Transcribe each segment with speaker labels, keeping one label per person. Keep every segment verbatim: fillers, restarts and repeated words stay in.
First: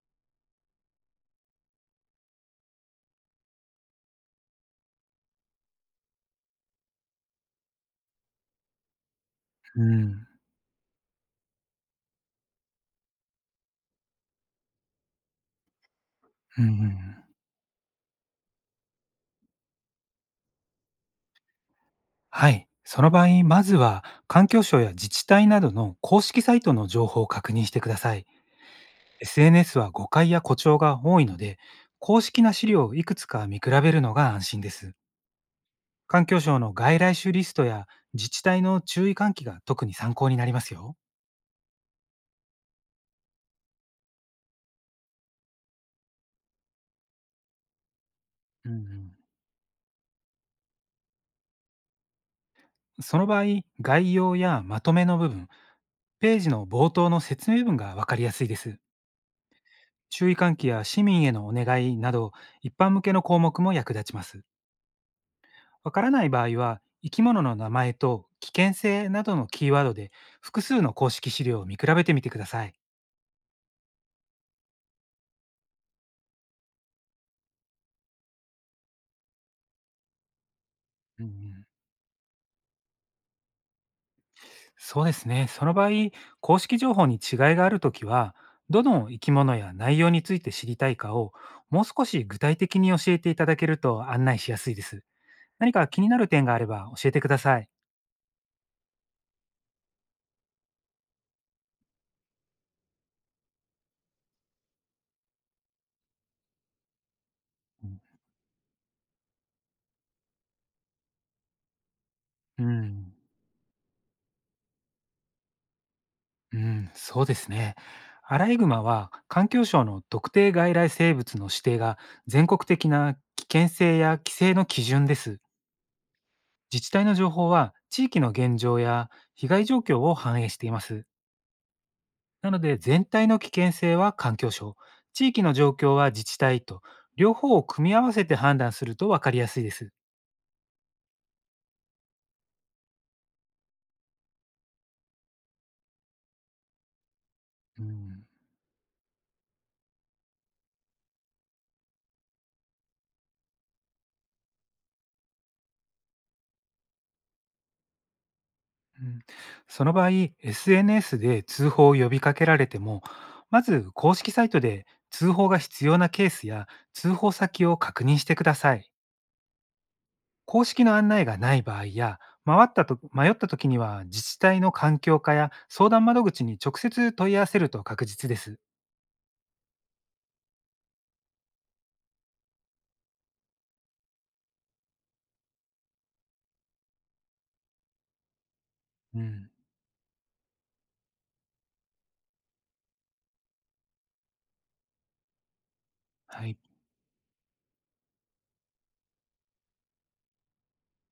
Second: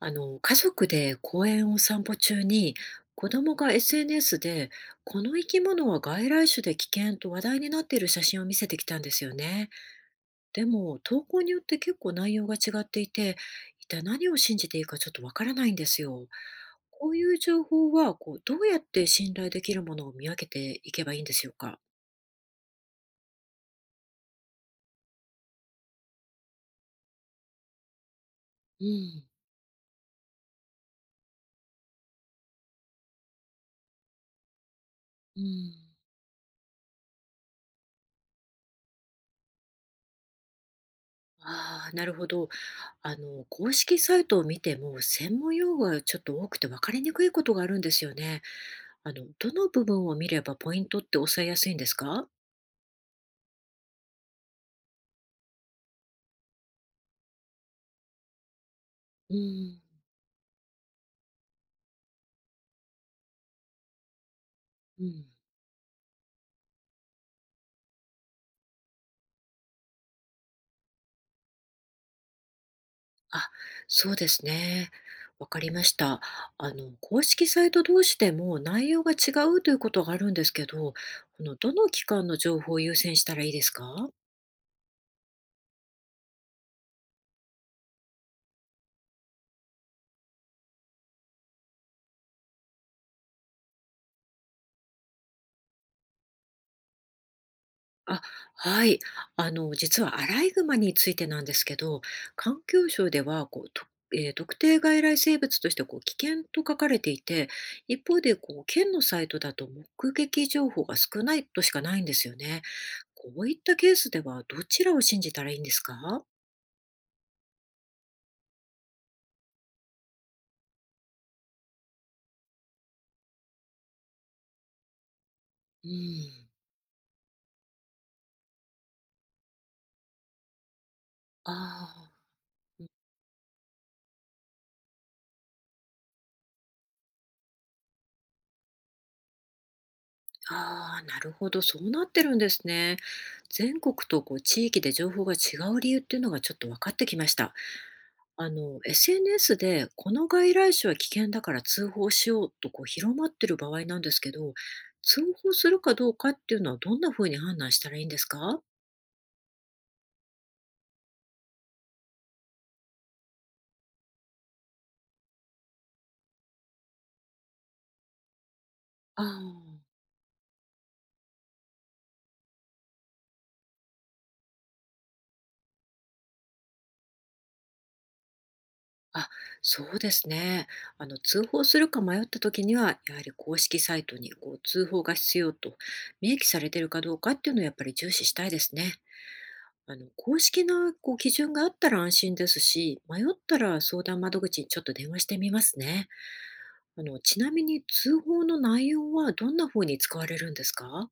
Speaker 1: あの、家族で公園を散歩中に、子供が エスエヌエス で、この生き物は外来種で危険と話題になっている写真を見せてきたんですよね。
Speaker 2: うん。
Speaker 1: でも、投稿によって結構内容が違っていて、一体何を信じていいかちょっとわからないんですよ。
Speaker 2: うんう
Speaker 1: こう
Speaker 2: ん。
Speaker 1: いう情報は、こう、どうやって信頼できるものを見分けていけばいいんでしょうか。
Speaker 2: はい。その場合、まずは環境省や自治体などの公式サイトの情報を確認してください。
Speaker 1: うん。
Speaker 2: エスエヌエス は誤解や誇張が多いので、公式な資料をいくつか見比べるのが安心です。
Speaker 1: うん。
Speaker 2: 環境省の外来種リストや自治体の注意喚起が特に参考になりますよ。
Speaker 1: ああ、なるほど。あの、公式サイトを見ても、専門用語がちょっと多くて分かりにくいことがあるんですよね。
Speaker 2: うんうん、
Speaker 1: あの、どの部分を見ればポイントって抑えやすいんですか？
Speaker 2: その場合、概要やまとめの部分、ページの冒頭の説明文がわかりやすいです。
Speaker 1: うん、
Speaker 2: 注意喚起や市民へのお願いなど、一般向けの項目も役立ちます。
Speaker 1: うん。
Speaker 2: わからない場合は、生き物の名前と危険性などのキーワードで複数の公式資料を見比べてみてください。
Speaker 1: あ、そうですね。わかりました。あの、公式サイト同士でも内容が違うということがあるんですけど、
Speaker 2: うんう
Speaker 1: この
Speaker 2: ん、
Speaker 1: どの機関の情報を優先したらいいですか？
Speaker 2: そうですね。その場合、公式情報に違いがあるときは、どの生き物や内容について知りたいかをもう少し具体的に教えていただけると案内しやすいです。何か気になる点があれば教えてください。
Speaker 1: あ、はい。あの、実はアライグマについてなんですけど、環境省ではこう、とえー特定外来生物としてこう危険と書かれていて、
Speaker 2: うん
Speaker 1: 一方でこう県のサイトだと目撃情報が少ないとしかないんですよね。
Speaker 2: うん。
Speaker 1: こういったケースではどちらを信じたらいいんですか？
Speaker 2: うん、そうですね。アライグマは環境省の特定外来生物の指定が全国的な危険性や規制の基準です。
Speaker 1: うん。
Speaker 2: 自治体の情報は地域の現状や被害状況を反映しています。
Speaker 1: ああ。
Speaker 2: なので全体の危険性は環境省、地域の状況は自治体と両方を組み合わせて判断すると分かりやすいです。
Speaker 1: ああ、なるほど、そうなってるんですね。全国とこう地域で情報が違う理由っていうのがちょっと分かってきました。
Speaker 2: うん
Speaker 1: あの、エスエヌエス でこの外来種は危険だから通報しようとこう広まってる場合なんですけど、通報するかどうかっていうのはどんなふうに判断したらいいんですか？
Speaker 2: うん、その場合、エスエヌエス で通報を呼びかけられても、まず公式サイトで通報が必要なケースや通報先を確認してください。
Speaker 1: あ
Speaker 2: 公式の案内がない場合や、回ったと迷った時には自治体の環境課や相談窓口に直接問い合わせると確実です。
Speaker 1: あ、あ、そうですね。あの、通報するか迷った時には、やはり公式サイトにこう通報が必要と明記されているかどうかっていうのをやっぱり重視したいですね。
Speaker 2: うん、
Speaker 1: あの、公式なこう基準があったら安心ですし、迷ったら相談窓口にちょっと電話してみますね。
Speaker 2: はい、
Speaker 1: あの、ちなみに通報の内容はどんな風に使われるんですか？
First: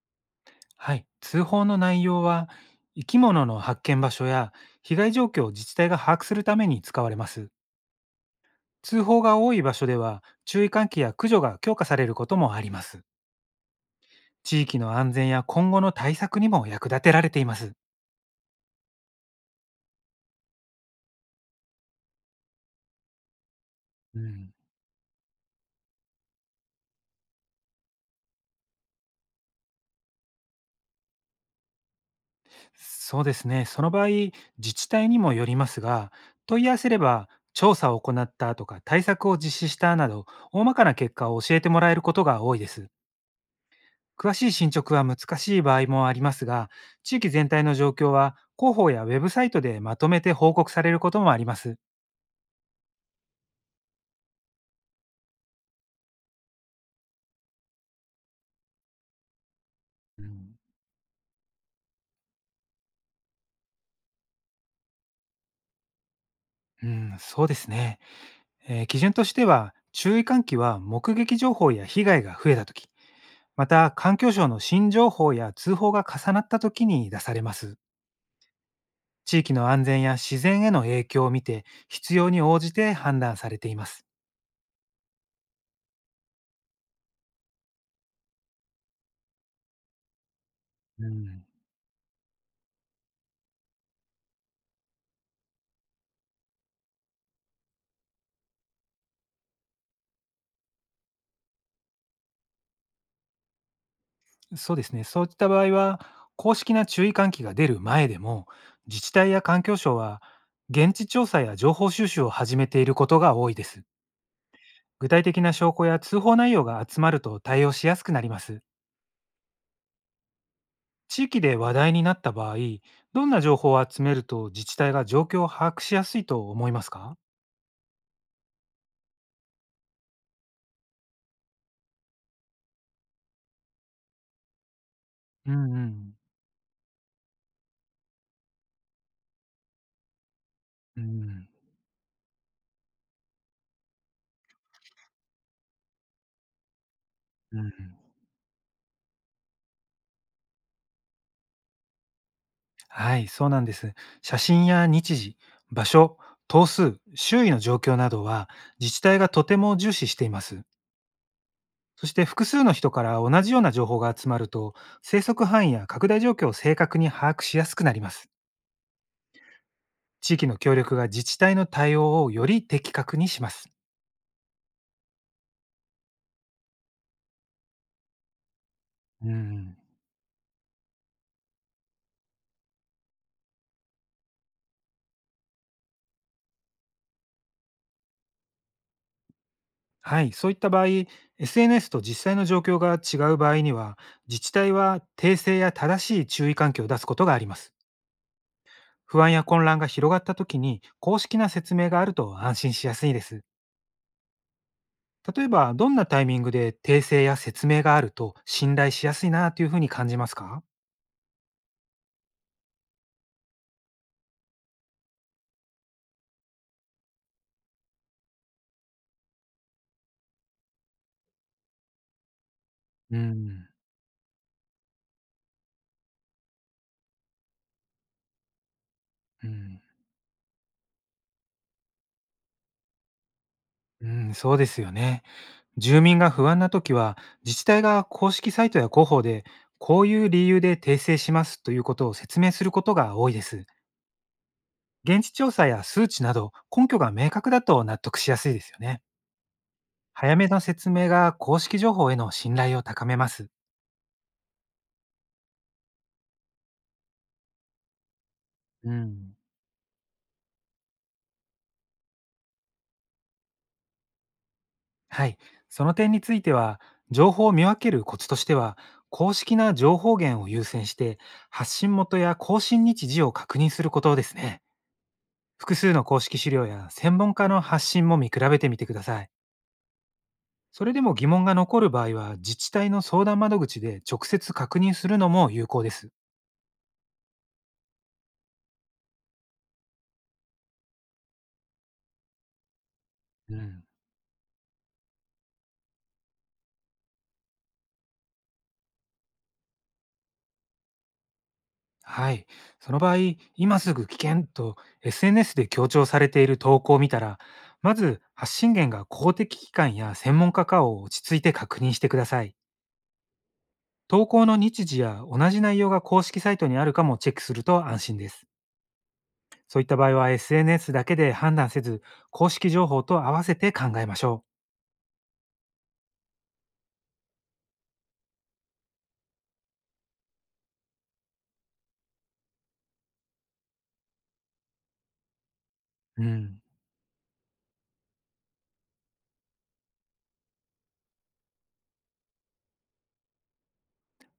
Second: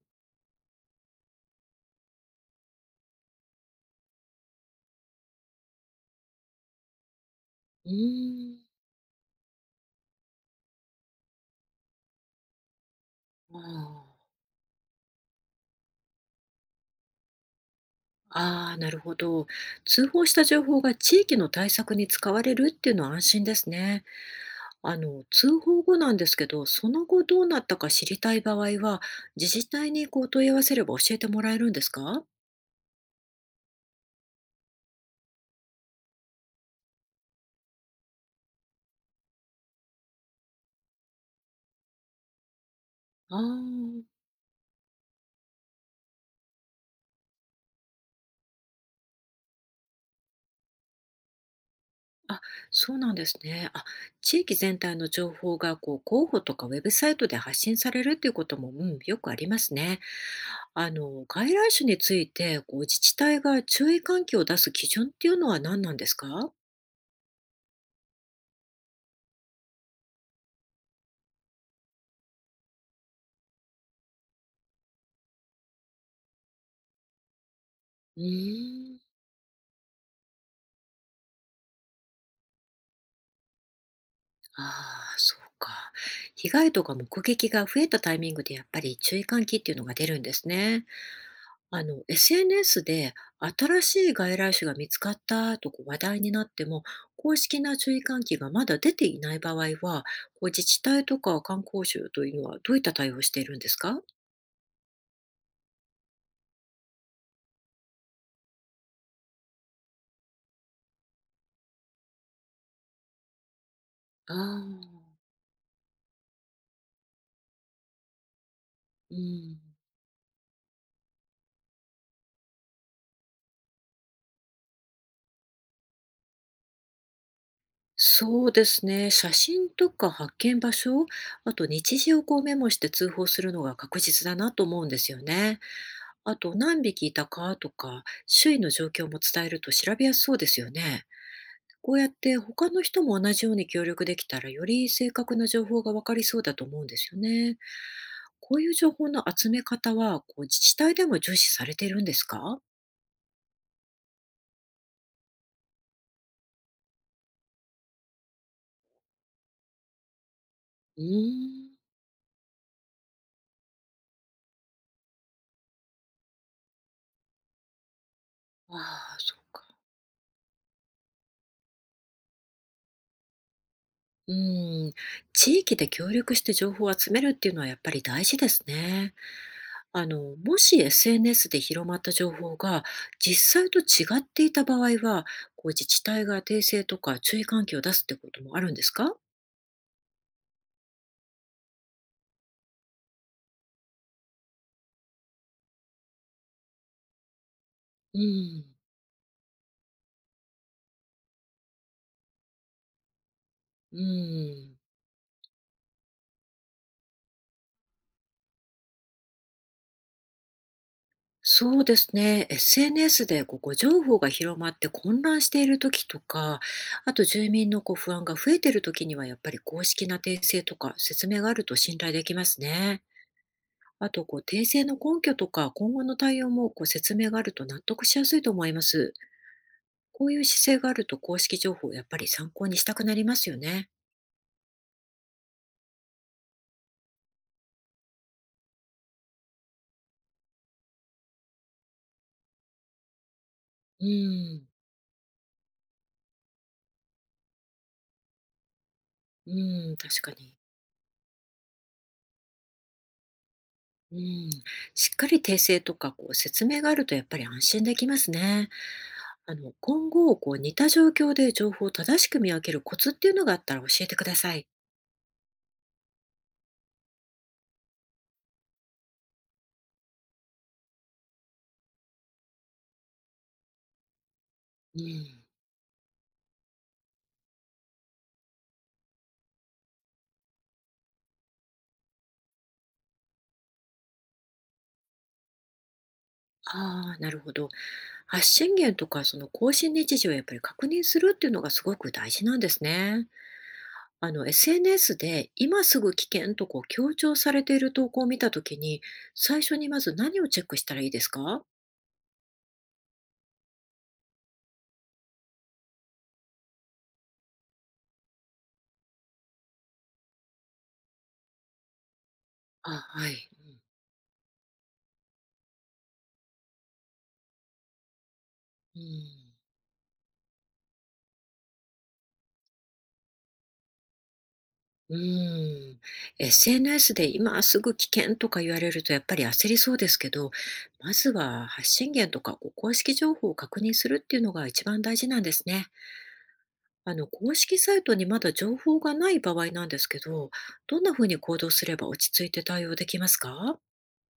Speaker 2: はい、通報の内容は生き物の発見場所や被害状況を自治体が把握するために使われます。
Speaker 1: うーん。
Speaker 2: 通報が多い場所では注意喚起や駆除が強化されることもあります。
Speaker 1: あー
Speaker 2: 地域の安全や今後の対策にも役立てられています。
Speaker 1: あー、なるほど。通報した情報が地域の対策に使われるっていうのは安心ですね。
Speaker 2: うん、
Speaker 1: あの、通報後なんですけど、その後どうなったか知りたい場合は、自治体にこう問い合わせれば教えてもらえるんですか？
Speaker 2: そうですね。その場合、自治体にもよりますが、問い合わせれば、調査を行ったとか対策を実施したなど、大まかな結果を教えてもらえることが多いです。
Speaker 1: ああー。
Speaker 2: 詳しい進捗は難しい場合もありますが、地域全体の状況は広報やウェブサイトでまとめて報告されることもあります。
Speaker 1: あ、そうなんですね。あ、地域全体の情報がこう広報とかウェブサイトで発信されるっていうことも、うん、よくありますね。
Speaker 2: うん
Speaker 1: あの、外来種についてこう自治体が注意喚起を出す基準っていうのは何なんですか？
Speaker 2: うん、そうですね。えー基準としては、注意喚起は目撃情報や被害が増えたとき、また環境省の新情報や通報が重なったときに出されます。
Speaker 1: うーん。
Speaker 2: 地域の安全や自然への影響を見て、必要に応じて判断されています。
Speaker 1: ああ、そうか。被害とか目撃が増えたタイミングでやっぱり注意喚起っていうのが出るんですね。
Speaker 2: う
Speaker 1: あの、エスエヌエス で新しい外来種が見つかったとこう話題になっても、公式な注意喚起がまだ出ていない場合は、こう自治体とか観光省というのはどういった対応をしているんですか？
Speaker 2: ん、そうですね。そういった場合は、公式な注意喚起が出る前でも、自治体や環境省は現地調査や情報収集を始めていることが多いです。
Speaker 1: ああ、
Speaker 2: 具体的な証拠や通報内容が集まると対応しやすくなります。
Speaker 1: うん、
Speaker 2: 地域で話題になった場合、どんな情報を集めると自治体が状況を把握しやすいと思いますか？
Speaker 1: そうですね。写真とか発見場所、あと日時をこうメモして通報するのが確実だなと思うんですよ
Speaker 2: うん
Speaker 1: ね。
Speaker 2: うん。
Speaker 1: あと何匹いたかとか、周囲の状況も伝えると調べやすそうですよ
Speaker 2: う
Speaker 1: ね。
Speaker 2: ん、
Speaker 1: こうやって他の人も同じように協力できたら、より正確な情報が分かりそうだと思うんですよ
Speaker 2: う
Speaker 1: ね。
Speaker 2: ん、
Speaker 1: こういう情報の集め方は、こう自治体でも重視されているんですか？
Speaker 2: はい、そうなんです。写真や日時、場所、頭数、周囲の状況などは自治体がとても重視しています。
Speaker 1: うーん。
Speaker 2: そして複数の人から同じような情報が集まると、生息範囲や拡大状況を正確に把握しやすくなります。
Speaker 1: ああ、そうか。
Speaker 2: 地域の協力が自治体の対応をより的確にします。
Speaker 1: うーん。地域で協力して情報を集めるっていうのはやっぱり大事ですね。
Speaker 2: うん。
Speaker 1: あの、もし エスエヌエス で広まった情報が実際と違っていた場合は、こう自治体が訂正とか注意喚起を出すってこともあるんですか？
Speaker 2: はい、そういった場合、エスエヌエス と実際の状況が違う場合には、自治体は訂正や正しい注意喚起を出すことがあります。
Speaker 1: うん。
Speaker 2: 不安や混乱が広がった時に、公式な説明があると安心しやすいです。
Speaker 1: うん。
Speaker 2: 例えば、どんなタイミングで訂正や説明があると信頼しやすいなというふうに感じますか？
Speaker 1: そうですね。エスエヌエス でこう誤情報が広まって混乱している時とか、あと住民のこう不安が増えている時には、やっぱり公式な訂正とか説明があると信頼できますね。
Speaker 2: うん、
Speaker 1: あとこう訂正の根拠とか今後の対応もこう説明があると納得しやすいと思います。
Speaker 2: うん、
Speaker 1: こういう姿勢があると公式情報をやっぱり参考にしたくなりますよね。
Speaker 2: うん、そうですよね。住民が不安な時は、自治体が公式サイトや広報で、こういう理由で訂正しますということを説明することが多いです。
Speaker 1: うん、
Speaker 2: 現地調査や数値など根拠が明確だと納得しやすいですよね。
Speaker 1: うん、確か
Speaker 2: 早め
Speaker 1: に。
Speaker 2: の説明が公式情報への信頼を高めます。
Speaker 1: うん、しっかり訂正とかこう説明があるとやっぱり安心できますね。
Speaker 2: うん。
Speaker 1: あの、今後、こう似た状況で情報を正しく見分けるコツっていうのがあったら教えてください。
Speaker 2: はい。その点については、情報を見分けるコツとしては、公式な情報源を優先して、発信元や更新日時を確認することですね。
Speaker 1: うん、
Speaker 2: 複数の公式資料や専門家の発信も見比べてみてください。それでも疑問が残る場合は、自治体の相談窓口で直接確認するのも有効です。
Speaker 1: ああ、なるほど。発信源とか、その更新日時をやっぱり確認するっていうのがすごく大事なんですね。
Speaker 2: うん。
Speaker 1: あの、エスエヌエス で今すぐ危険とこう強調されている投稿を見たときに、最初にまず何をチェックしたらいいですか？
Speaker 2: はい。その場合、今すぐ危険と エスエヌエス で強調されている投稿を見たら、まず発信源が公的機関や専門家かを落ち着いて確認してください。
Speaker 1: あはい、
Speaker 2: 投稿の日時や同じ内容が公式サイトにあるかもチェックすると安心です。
Speaker 1: うん。
Speaker 2: そういった場合は エスエヌエス だけで判断せず、公式情報と合わせて考えましょ
Speaker 1: うーん、エスエヌエス で今すぐ危険とか言われるとやっぱり焦りそうですけど、まずは発信源とかこう公式情報を確認するっていうのが一番大事なんですね。
Speaker 2: う。うん。
Speaker 1: あの、公式サイトにまだ情報がない場合なんですけど、どんなふうに行動すれば落ち着いて対応できますか？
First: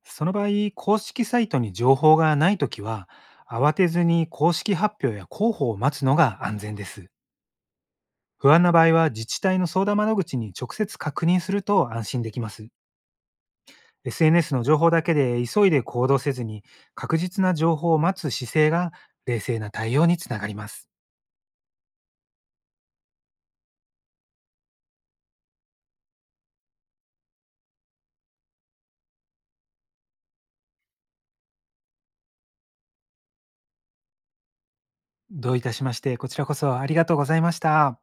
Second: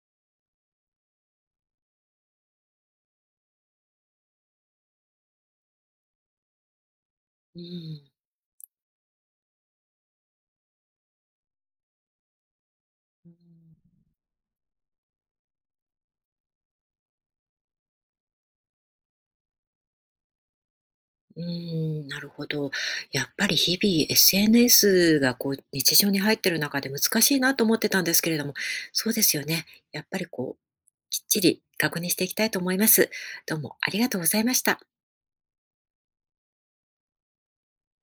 Speaker 2: その場合、公式サイトに情報がないときは、慌てずに公式発表や広報を待つのが安全です。
Speaker 1: うん。
Speaker 2: 不安な場合は自治体の相談窓口に直接確認すると安心できます。エスエヌエス の情報だけで急いで行動せずに確実な情報を待つ姿勢が冷静な対応につながります。
Speaker 1: うーん、なるほど。やっぱり日々 エスエヌエス がこう日常に入ってる中で難しいなと思ってたんですけれども、そうですよね。やっぱりこう、きっちり確認していきたいと思います。どうもありがとうございました。
Speaker 2: どういたしまして、こちらこそありがとうございました。